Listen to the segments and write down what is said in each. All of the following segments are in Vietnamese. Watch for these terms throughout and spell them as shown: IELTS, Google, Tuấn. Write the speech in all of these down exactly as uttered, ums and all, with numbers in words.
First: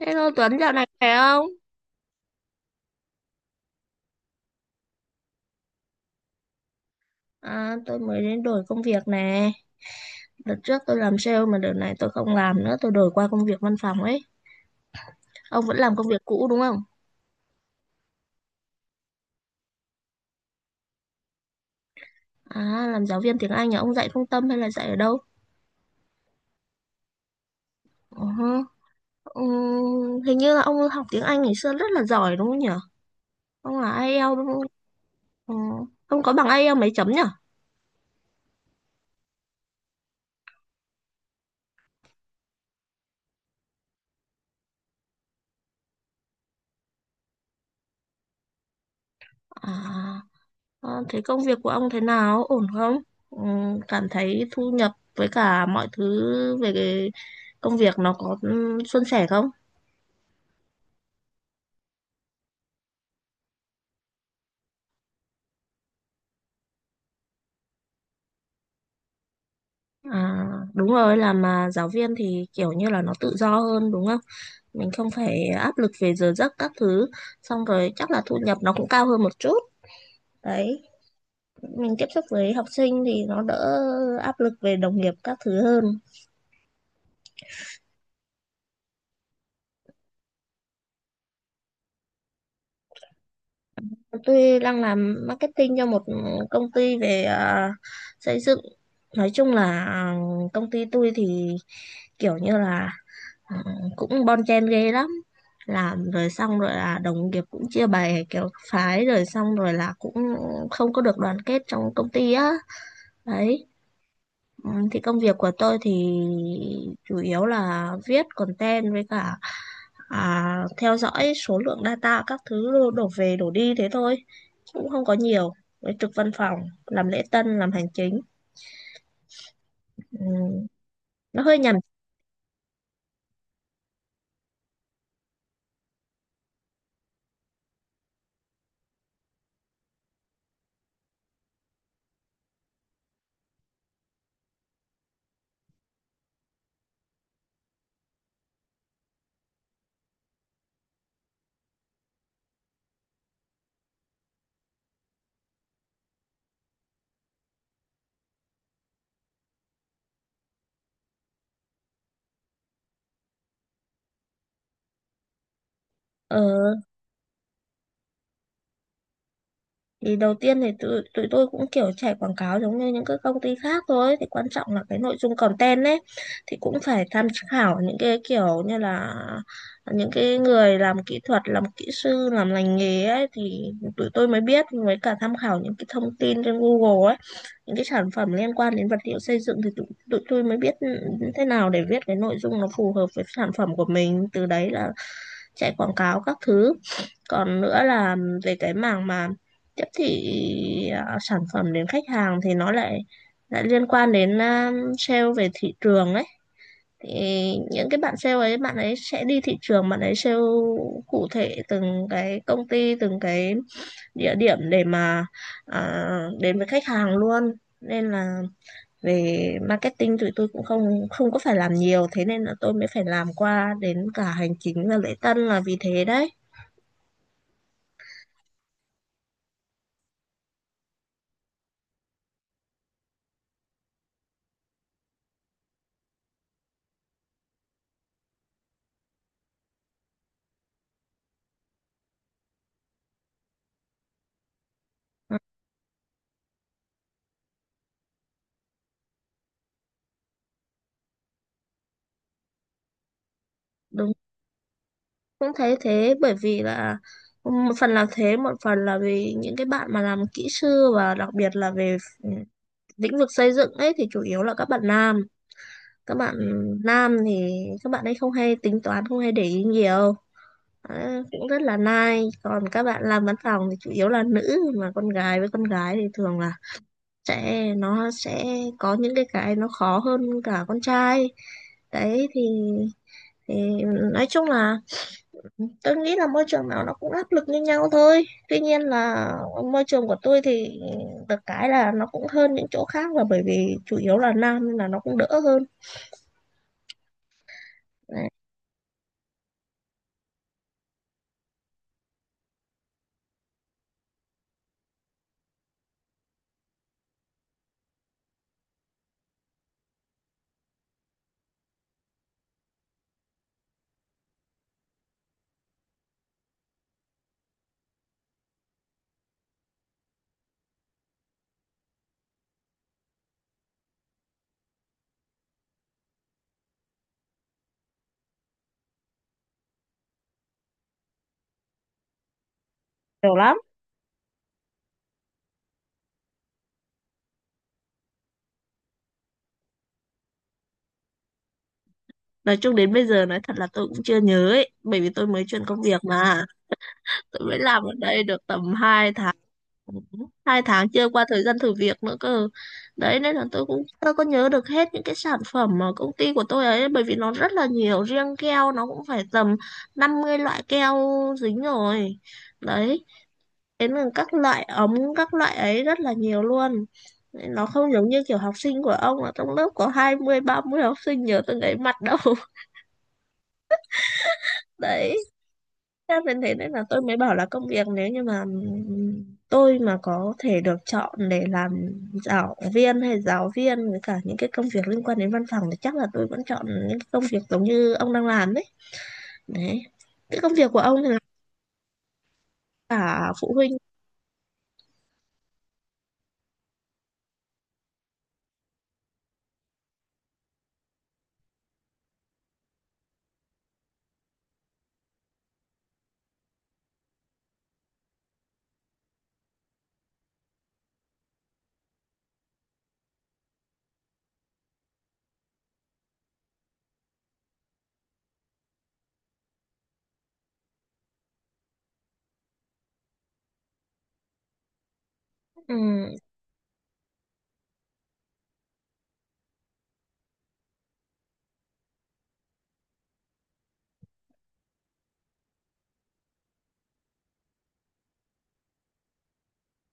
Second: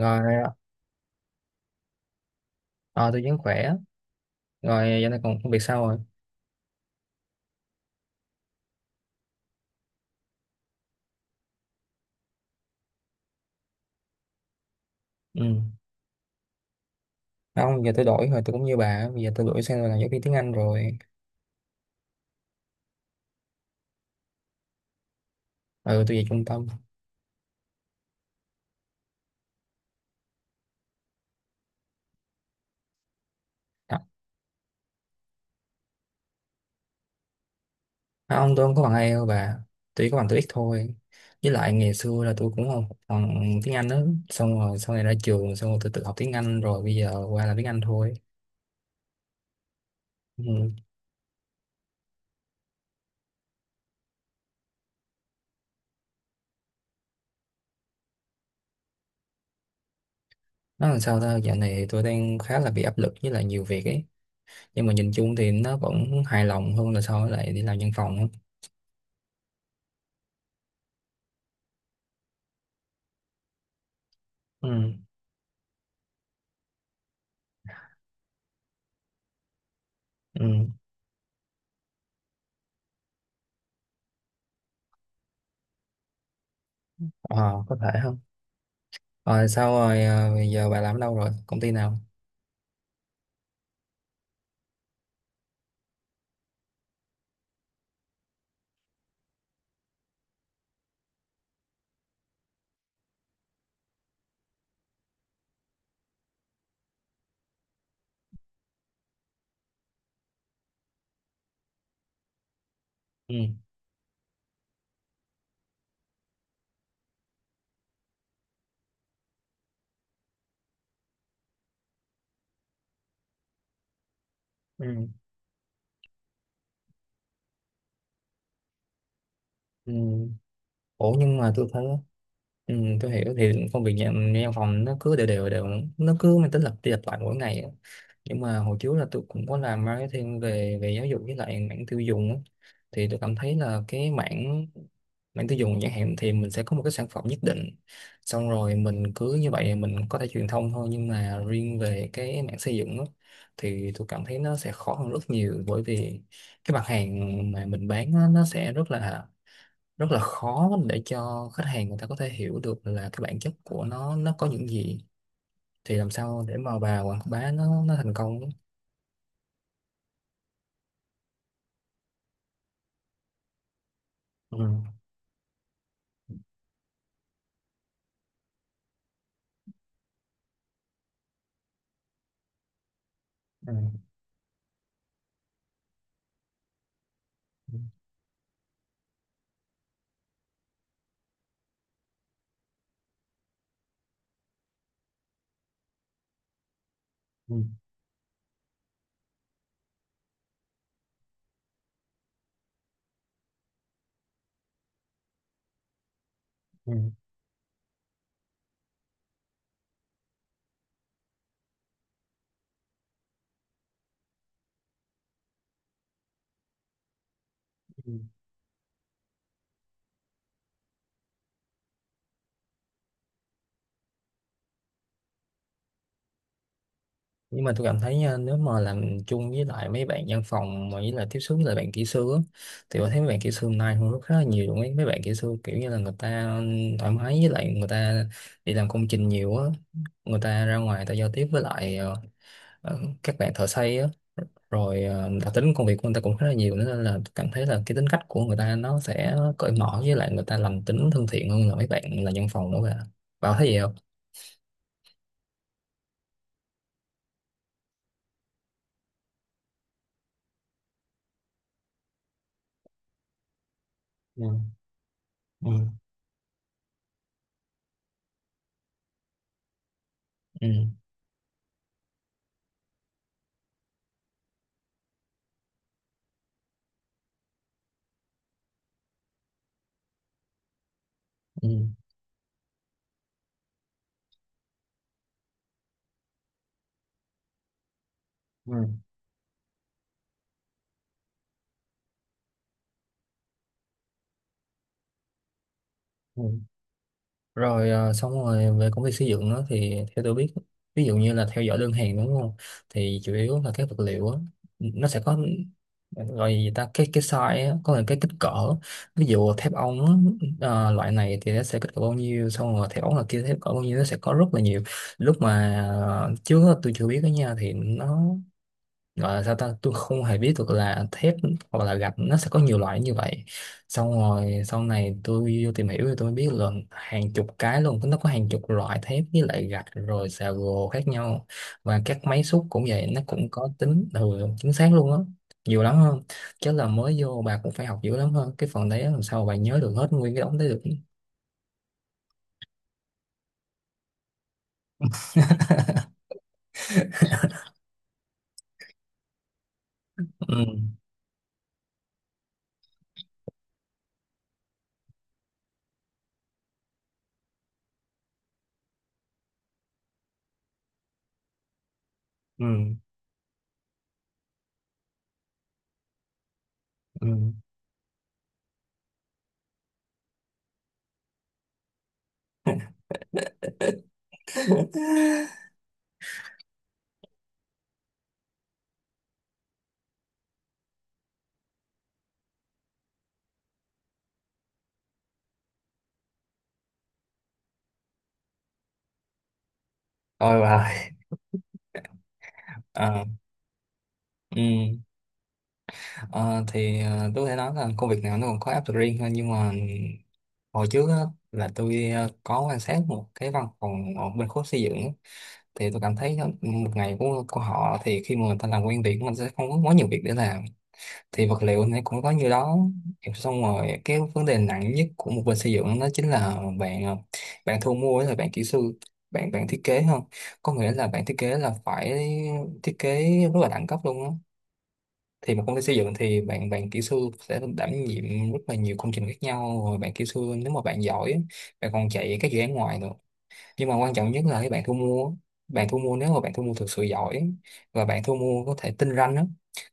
Hello Tuấn, dạo này khỏe không? ờ, tôi vẫn khỏe rồi. Giờ này còn công việc sao rồi? À, tôi mới đến đổi công việc nè. Đợt trước tôi làm sale mà đợt này tôi không làm nữa, tôi đổi qua công việc văn phòng ấy. Ừ, Ông vẫn làm công việc cũ đúng không? không, giờ tôi đổi rồi, tôi cũng như bà, bây giờ tôi đổi sang là giáo viên tiếng Anh rồi. À, làm giáo viên tiếng Anh à? Ông dạy trung tâm hay là dạy ở đâu? Ừ, tôi về trung tâm. Ờ hơ. Ừm, hình như là ông học tiếng Anh ngày xưa rất là giỏi đúng không nhỉ? Ông À, là IELTS đúng không? Ừ. Ông có bằng IELTS mấy chấm nhỉ? không, tôi không có bằng ai đâu bà, tôi chỉ có bằng TOEIC thôi. Với lại ngày xưa là tôi cũng không học bằng tiếng Anh đó, xong rồi sau này ra trường xong rồi tôi tự học tiếng Anh, rồi bây giờ qua là tiếng Anh thôi. À. Ừ. Ờ, thế công việc của ông thế nào? Ổn không? Ừ, cảm thấy thu nhập với cả mọi thứ về cái công việc nó có ừ, suôn sẻ không? Nó làm sao ta, dạo này tôi đang khá là bị áp lực với lại nhiều việc ấy, nhưng mà nhìn chung thì nó vẫn hài lòng hơn là so với lại đi làm văn phòng á. À, đúng rồi, làm mà giáo viên thì kiểu như là nó tự do hơn đúng không? Mình Ừ. không phải áp lực về giờ giấc các thứ, xong rồi chắc là thu nhập nó cũng cao hơn một chút. Ừ. Đấy, mình tiếp xúc với học sinh thì nó đỡ áp lực về đồng nghiệp các thứ hơn. Ờ, có thể không. Rồi sao rồi à, giờ bà làm ở đâu rồi? Công ty nào? Tôi đang làm marketing cho một công ty về à, xây dựng. Nói chung là à, công ty tôi thì kiểu như là ừ, cũng bon chen ghê lắm. Làm rồi xong rồi là đồng nghiệp cũng chia bè kiểu phái rồi xong rồi là cũng không có được đoàn kết trong công ty á. Ừ. Đấy. Ừ, thì công việc của tôi thì chủ yếu là viết content với cả à, theo dõi số lượng data các thứ đổ về đổ đi thế thôi. Chứ cũng không Ừ. có nhiều, với trực văn phòng làm lễ tân làm hành chính, Ừ. ừ, Ủa nhưng nó mà hơi tôi nhàm. thấy. Ừ, tôi hiểu, thì công việc nhà, nhà văn phòng nó cứ đều đều đều, nó cứ mang tính lặp đi lặp lại mỗi ngày á. Nhưng mà hồi trước là tôi cũng có làm marketing về về giáo dục với lại mảng tiêu dùng á. Thì tôi cảm thấy là cái mảng mảng tiêu dùng chẳng hạn thì mình sẽ có một cái sản phẩm nhất định, xong rồi mình cứ như vậy mình có thể truyền thông thôi, nhưng mà riêng về cái mảng xây dựng á, thì tôi cảm thấy nó sẽ khó hơn rất nhiều, bởi vì cái mặt hàng mà mình bán á, nó sẽ rất là rất là khó để cho khách hàng người ta có thể hiểu được là cái bản chất của nó nó có những gì. Thì làm Ờ, sao để mà bà quảng bá nó nó thành công? thì đầu tiên thì tụi, tụi tôi cũng kiểu chạy quảng cáo giống như những cái công ty khác thôi, thì quan Ừ. trọng là cái nội dung content ấy, thì cũng phải tham khảo những cái kiểu như là những cái người làm kỹ thuật làm kỹ sư làm lành nghề ấy Ừ. thì tụi tôi mới biết, với cả tham khảo những cái thông tin trên Google ấy, những Ừ. cái sản phẩm liên quan đến vật liệu xây dựng thì tụi, tụi tôi mới biết ừ, thế nào để viết cái nội dung nó phù hợp với sản phẩm của mình, từ đấy là chạy quảng cáo các thứ. Ừ. Còn nữa là về cái mảng mà tiếp thị à, sản phẩm đến khách hàng thì nó lại lại liên quan đến à, sale về thị trường ấy, Ừ. thì những cái bạn sale ấy bạn ấy sẽ đi thị trường bạn ấy sale cụ thể từng cái công ty từng cái địa điểm để mà à, đến với khách hàng luôn, nên Ừ. là về marketing tụi tôi cũng không không có phải làm nhiều, thế nên là tôi mới phải làm qua đến cả hành chính và lễ tân là vì thế đấy. Nhưng mà tôi cảm thấy nha, nếu mà làm chung với lại mấy bạn văn phòng mà với lại tiếp xúc với lại bạn kỹ sư á, thì tôi thấy mấy bạn kỹ sư nay hôn rất là nhiều luôn ấy, mấy bạn kỹ sư kiểu như là người ta thoải mái với lại người ta đi làm công trình nhiều á, người ta ra ngoài người ta giao tiếp với lại ờ, ờ, các bạn thợ xây á, rồi ờ, Ừ, đặc tính công việc của người ta cũng khá là nhiều nữa, nên là cảm thấy là cái tính cách của người ta nó sẽ cởi mở, với lại người ta lành tính thân thiện hơn là mấy bạn là nhân phòng nữa cả. Bảo thấy gì không? đúng, cũng thấy thế, bởi vì là một phần là thế, một phần là vì những cái bạn mà làm kỹ sư và đặc biệt là về ph- lĩnh vực xây dựng ấy thì chủ yếu Ừ. là các bạn nam, Ừ. các bạn nam thì các bạn ấy không hay tính toán không hay để ý nhiều. Ừ. Đấy, cũng rất là nai, còn các bạn làm văn phòng thì chủ yếu là nữ, mà con gái với con gái thì thường là sẽ nó sẽ có những cái cái nó khó hơn cả con trai Ừ. đấy, thì thì nói chung là tôi nghĩ là môi trường nào nó cũng áp lực như nhau thôi, tuy Ừ. nhiên là môi trường của tôi thì được cái là nó cũng hơn những chỗ khác là bởi vì chủ yếu là nam nên là nó cũng đỡ hơn. Ừ. Rồi ờ, Đấy, xong rồi về công việc xây dựng á, thì theo tôi biết, ví dụ như là theo dõi đơn hàng đúng không, thì chủ yếu là các vật liệu á, nó sẽ có, gọi gì ta, cái cái size á, có là cái kích cỡ. Ví dụ thép ống á, ờ, loại này thì nó sẽ kích cỡ bao nhiêu, xong rồi thép ống là kia thép cỡ bao nhiêu, nó sẽ có rất là nhiều. Lúc mà ờ, trước á, tôi chưa biết đó nha, thì nó gọi là sao ta, tôi không hề biết được là thép hoặc là gạch nó sẽ có nhiều loại như vậy. Xong rồi sau này tôi vô tìm hiểu thì tôi mới biết là hàng chục cái luôn, nó có hàng chục loại thép với lại gạch rồi xà gồ khác nhau. Và các máy xúc cũng vậy, nó nhiều cũng lắm. có tính ừ, chính xác luôn á, nhiều lắm hơn, chứ là mới vô bà cũng phải học dữ lắm hơn cái phần đấy á, làm sao bà nhớ được hết nguyên cái đống đấy được? Nói chung đến bây giờ nói thật là tôi cũng chưa nhớ ấy, bởi vì tôi mới chuyển công việc mà, tôi mới làm ở đây được tầm hai tháng, hai Ừ. tháng chưa qua thời gian thử việc nữa cơ, đấy nên là tôi cũng tôi có nhớ được hết những cái sản phẩm mà công ty của tôi ấy bởi vì nó rất là nhiều, riêng keo nó cũng phải tầm năm mươi loại keo dính rồi, Ừ. đấy, đến là các loại ống các loại ấy rất là nhiều luôn. Ừ. Nên nó không giống như kiểu học sinh của ông là trong lớp có hai mươi ba mươi học sinh nhớ từng ấy mặt đâu. Đấy, Thế nên thế nên là tôi mới bảo là công việc, nếu như mà ừm, tôi mà có thể được chọn để làm giáo viên, hay giáo viên với cả những cái công việc liên quan đến văn phòng, thì chắc là tôi vẫn chọn những cái công việc giống như ông đang làm đấy. Đấy. Cái công Ôi việc của bà. ông thì là À, cả phụ huynh. ừ. Ờ, thì ờ, tôi có thể nói là công việc nào nó còn có áp lực riêng thôi, nhưng mà hồi trước á, là tôi ờ, có quan sát một cái văn phòng ở bên khối xây dựng á. Thì tôi cảm thấy nó- một ngày của của họ thì khi mà người ta làm quen việc mình sẽ không có quá nhiều việc để làm. Thì vật liệu này cũng có như đó, xong rồi cái vấn đề nặng nhất của một bên xây dựng đó chính là bạn ờ, bạn thu mua, là bạn kỹ sư, bạn bạn thiết kế không. Có nghĩa là bạn thiết kế là phải thiết kế rất là đẳng cấp luôn á. Thì một Ừ. công ty xây dựng thì bạn bạn kỹ sư sẽ đảm nhiệm rất là nhiều công trình khác nhau, rồi bạn kỹ sư, nếu mà bạn giỏi á, bạn còn chạy các dự án ngoài nữa. Nhưng mà quan trọng nhất là cái bạn thu mua bạn thu mua, nếu mà bạn thu mua thực sự giỏi và bạn thu mua có thể tinh ranh á,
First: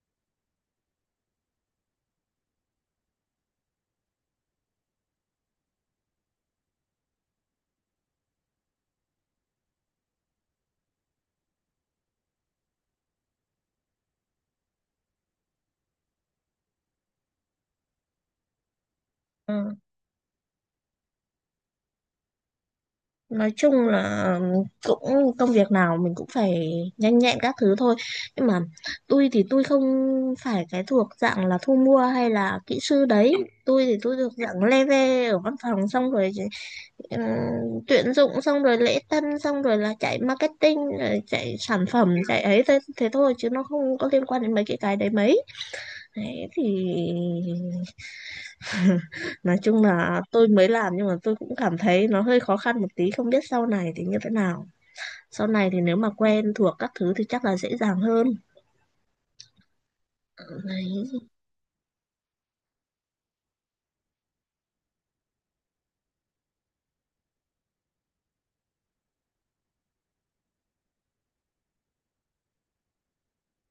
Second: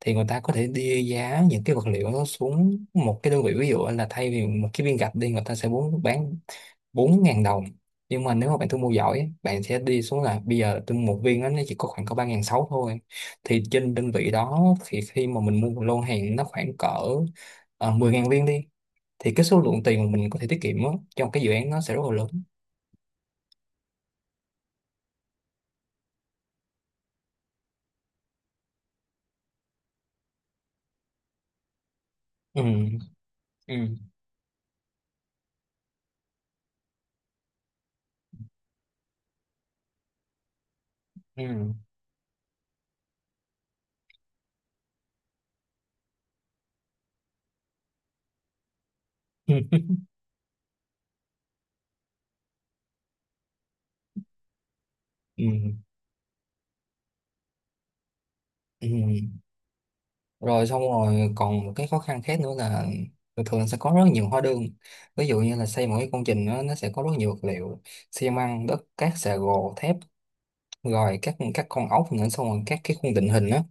thì người ta có thể đưa giá những cái vật liệu đó xuống một cái đơn vị, ví dụ là thay vì một cái viên gạch đi người ta sẽ muốn bán bốn ngàn đồng. Nhưng mà nếu mà bạn thu mua giỏi á, bạn sẽ đi xuống là bây giờ tôi mua một viên á, nó chỉ có khoảng có ba ngàn sáu thôi. Thì trên đơn vị đó thì khi mà mình mua một lô hàng nó khoảng cỡ uh, mười ngàn viên đi, thì cái số Ừ. lượng tiền mà mình có thể tiết kiệm á, trong cái dự án nó sẽ rất là lớn. Nói chung là cũng công việc nào mình cũng phải nhanh nhẹn các thứ thôi, nhưng mà tôi thì tôi không phải cái thuộc dạng là thu mua hay là Ừ. kỹ sư đấy, tôi Ừ. thì tôi thuộc dạng leve ở văn phòng xong rồi ừm, tuyển dụng xong rồi lễ tân xong rồi là chạy marketing rồi chạy Ừ. sản phẩm chạy ấy, thế, thế thôi chứ nó không có liên quan đến mấy cái cái đấy mấy, đấy thì nói Ừ. chung là tôi mới làm nhưng mà tôi cũng cảm thấy nó hơi khó khăn một tí, không biết sau này thì như thế nào, sau Ừ. này thì nếu mà quen thuộc các thứ thì chắc là dễ dàng hơn. Ừ. Rồi xong Đấy. rồi còn một cái khó khăn khác nữa là thường thường sẽ có rất nhiều hóa đơn. Ví dụ như là xây một cái công trình đó, nó sẽ có rất nhiều vật liệu: xi măng, đất, cát, xà gồ, thép, rồi các các con ốc nữa, xong rồi các cái khung định hình á.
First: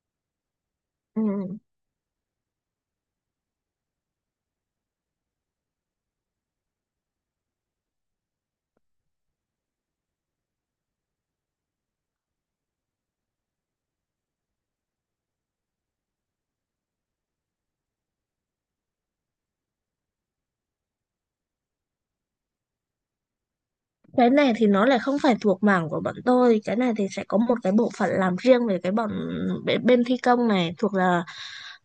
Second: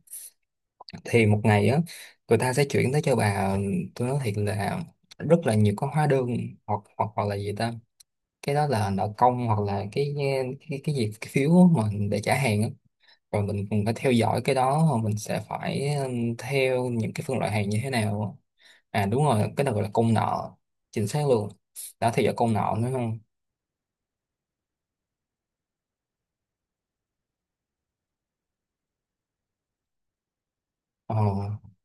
Ừ. Thì một ngày á, người ta sẽ chuyển tới cho bà, tôi nói thiệt là rất là nhiều con hóa đơn, hoặc hoặc hoặc là gì ta, cái đó là nợ công, hoặc là cái cái cái gì cái phiếu mà để trả hàng á. Rồi mình cũng phải theo dõi cái đó, rồi mình sẽ phải ừm, theo những cái phân loại hàng như thế nào. À đúng rồi, cái đó gọi là công nợ, chính xác luôn, đã theo dõi công nợ nữa không. Cái này thì nó lại không phải thuộc mảng của bọn tôi. Cái này thì sẽ có một cái bộ phận làm riêng về cái bọn bên, bên thi công, này thuộc Ờ. là,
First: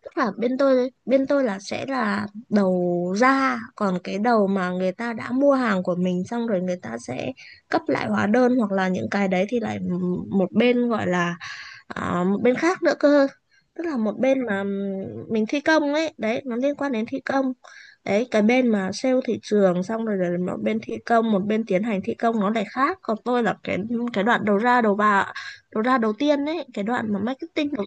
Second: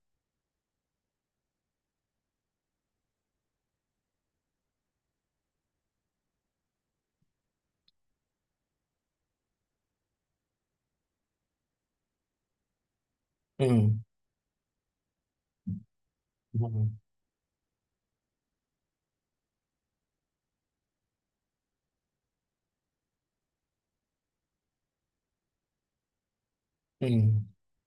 tức là bên tôi bên tôi là sẽ là đầu ra, còn cái đầu mà người ta đã mua hàng của mình xong rồi người ta sẽ cấp lại hóa đơn hoặc là những cái đấy thì lại một bên gọi là à, một bên khác nữa cơ, tức Ừ. là một bên mà ừm, mình thi công ấy, đấy nó Ừ. liên quan đến thi công đấy, cái bên mà sale thị trường xong rồi là một bên thi công, một bên tiến hành thi công nó lại khác, còn tôi là cái cái đoạn đầu ra đầu vào, đầu ra đầu tiên ấy, cái Ừ. đoạn mà marketing đầu,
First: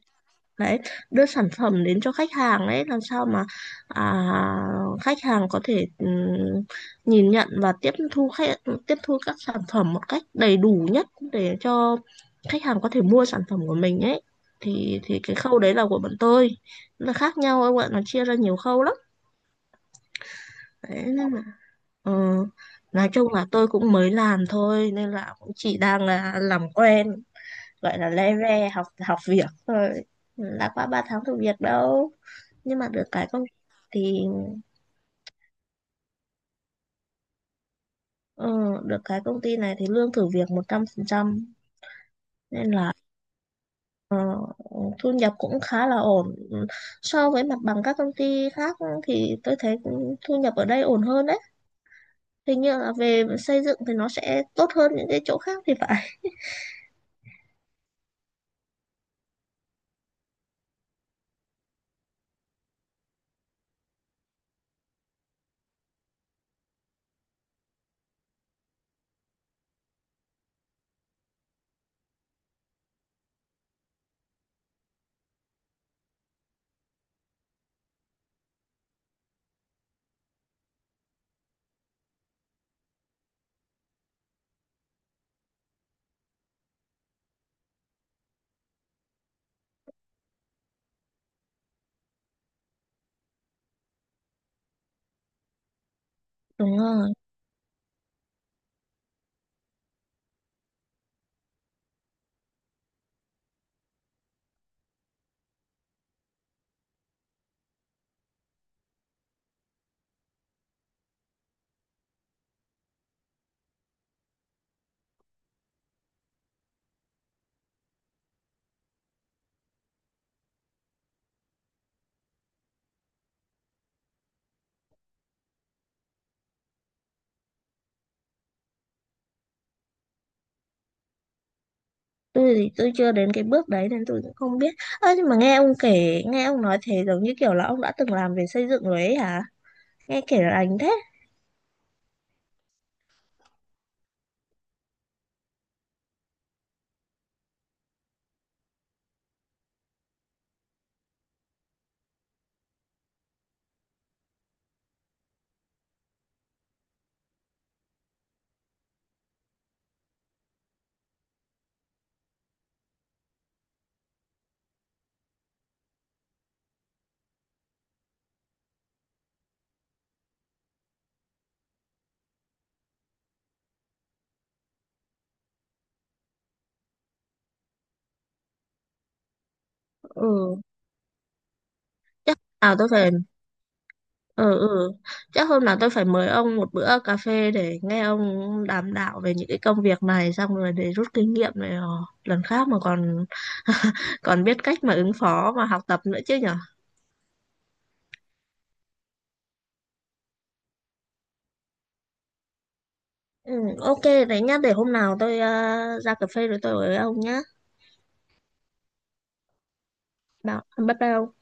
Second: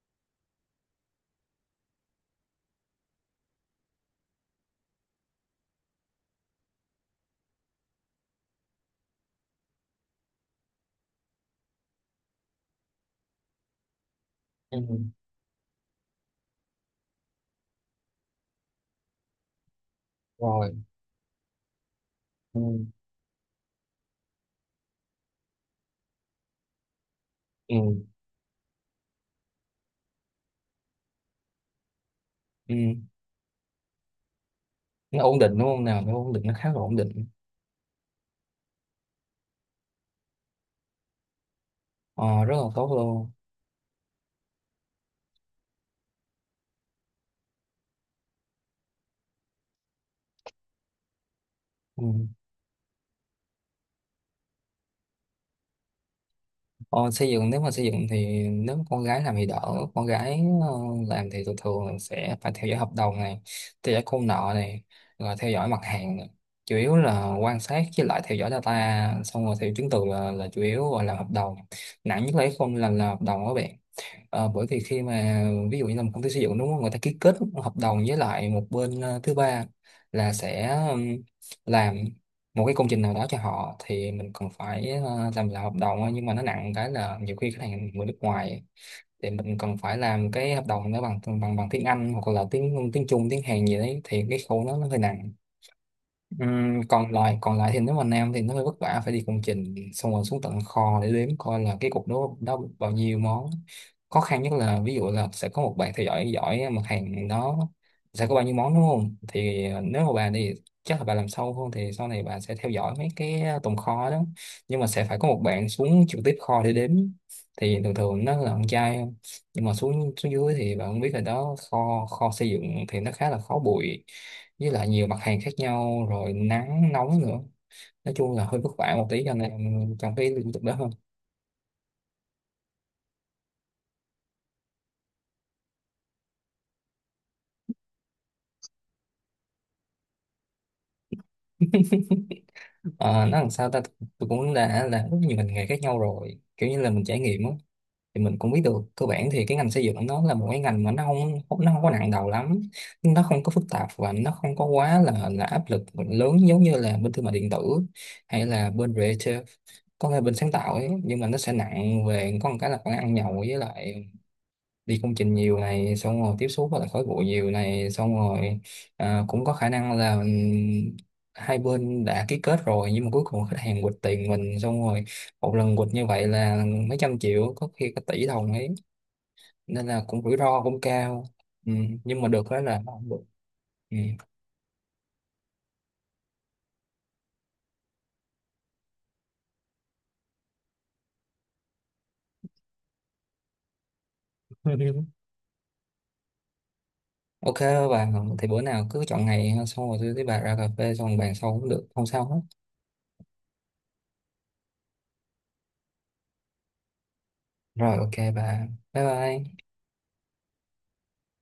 đấy, đưa sản phẩm đến cho khách hàng ấy làm sao mà à, khách hàng có thể ừm, nhìn nhận và tiếp thu khách tiếp thu các sản phẩm một cách đầy đủ nhất để cho khách hàng có thể mua sản phẩm của mình ấy, Ừ. thì thì cái khâu đấy là của bọn tôi. Nó khác nhau, các bạn nó chia ra nhiều khâu lắm Rồi. đấy, nên là ờ, Ừ. nói chung là tôi cũng mới làm thôi nên là cũng chỉ đang là làm quen, Ừ. gọi là le ve học học việc thôi, đã qua ba tháng thử việc đâu, Ừ. nhưng mà được cái công thì Nó ổn định đúng không nào, nó ổn định, nó khá là ổn định. ờ, được cái công ty này thì lương thử việc một trăm phần trăm, Ờ, rất là nên tốt là luôn. ờ, thu nhập cũng khá là ổn. Ừ, so với mặt bằng các công ty khác thì tôi thấy cũng thu nhập ở đây ổn hơn đấy, Ừ. hình như là về xây dựng thì nó sẽ tốt hơn những cái chỗ khác thì phải. Ờ, xây dựng, nếu mà xây dựng thì nếu con gái làm thì đỡ, con gái ờ, làm thì thường thường là sẽ phải theo dõi hợp đồng này, theo dõi công nợ này, rồi theo dõi mặt hàng này. Chủ yếu là quan sát với lại theo dõi data, xong rồi theo chứng từ là, là chủ yếu, rồi làm hợp đồng. Nặng nhất là không, làm là hợp đồng các bạn. Ờ, bởi vì khi mà, ví dụ như là một công ty xây dựng đúng không, người ta ký kết hợp đồng với lại một bên ờ, thứ ba, là sẽ ừm, làm một cái công trình nào đó cho họ, thì mình còn phải ờ, làm là hợp đồng thôi. Nhưng mà nó nặng cái là nhiều khi khách hàng người nước ngoài thì mình cần phải làm cái hợp đồng nó bằng bằng bằng tiếng Anh, hoặc là tiếng tiếng Trung, tiếng Hàn gì đấy, thì cái khâu nó nó hơi nặng. Đúng Ừm, còn rồi, lại còn lại thì nếu mà nam thì nó hơi vất vả, phải đi công trình xong rồi xuống tận kho để đếm coi là cái cục đó đó bao nhiêu món. Khó khăn nhất là ví dụ là sẽ có một bạn theo dõi giỏi mặt hàng đó sẽ có bao nhiêu món đúng không, thì ờ, nếu mà bà thì chắc là bà làm sâu hơn, thì sau này bà sẽ theo dõi mấy cái ờ, tồn kho đó. Nhưng mà sẽ phải có một bạn xuống trực tiếp kho để đếm, thì thường thường nó là con trai không. Nhưng mà xuống xuống dưới thì bạn cũng biết là đó, kho kho xây dựng thì nó khá là khó bụi, với lại nhiều mặt hàng khác nhau, rồi nắng nóng nữa. Nói chung là hơi vất vả một tí, cho nên trong cái lĩnh vực đó hơn. tôi thì tôi chưa đến cái bước đấy nên tôi cũng không biết. Ơ nhưng mà nghe ông kể, nghe ông nói thế giống như kiểu là ông đã từng làm về xây dựng rồi ấy hả, nghe kể là anh thế. Ờ, nó làm sao ta, tôi cũng đã làm rất nhiều ngành nghề khác nhau rồi, kiểu như là mình trải nghiệm á. Thì mình cũng biết được cơ bản thì cái ngành xây dựng nó là một cái ngành mà nó không nó không có nặng đầu lắm, nó không có phức tạp và nó không có quá là là áp lực lớn, giống như là bên thương mại điện tử hay là bên creative, có thể bên sáng tạo ấy. Nhưng mà nó sẽ nặng về có một cái là khoản ăn nhậu, với lại đi công trình nhiều này, xong rồi tiếp xúc với lại khói bụi nhiều này, xong rồi à, cũng có khả năng là ừm, hai bên đã ký kết rồi nhưng mà cuối cùng khách hàng quỵt tiền mình xong rồi. Một lần quỵt như vậy là mấy trăm triệu, có khi cả tỷ đồng ấy, nên là cũng rủi Ừ, ro cũng cao. Ừ. Nhưng mà chắc được đó à là tôi nó không phải, được. Ừ. ừ ừ chắc hôm nào tôi phải mời ông một bữa cà phê để nghe ông đàm đạo về những cái công việc này, xong rồi để rút kinh nghiệm này, ờ, lần khác mà còn còn biết cách mà ứng phó mà học tập nữa chứ nhở. OK bà, thì bữa nào cứ chọn ngày ha, xong rồi tôi với bà ra cà phê xong bàn sau cũng được, không sao hết. Ừ, ok, đấy nhá, để hôm nào tôi ờ, ra cà phê rồi tôi ở với ông nhá. Rồi, OK bà, bye bye. Bảo, bye bye ông.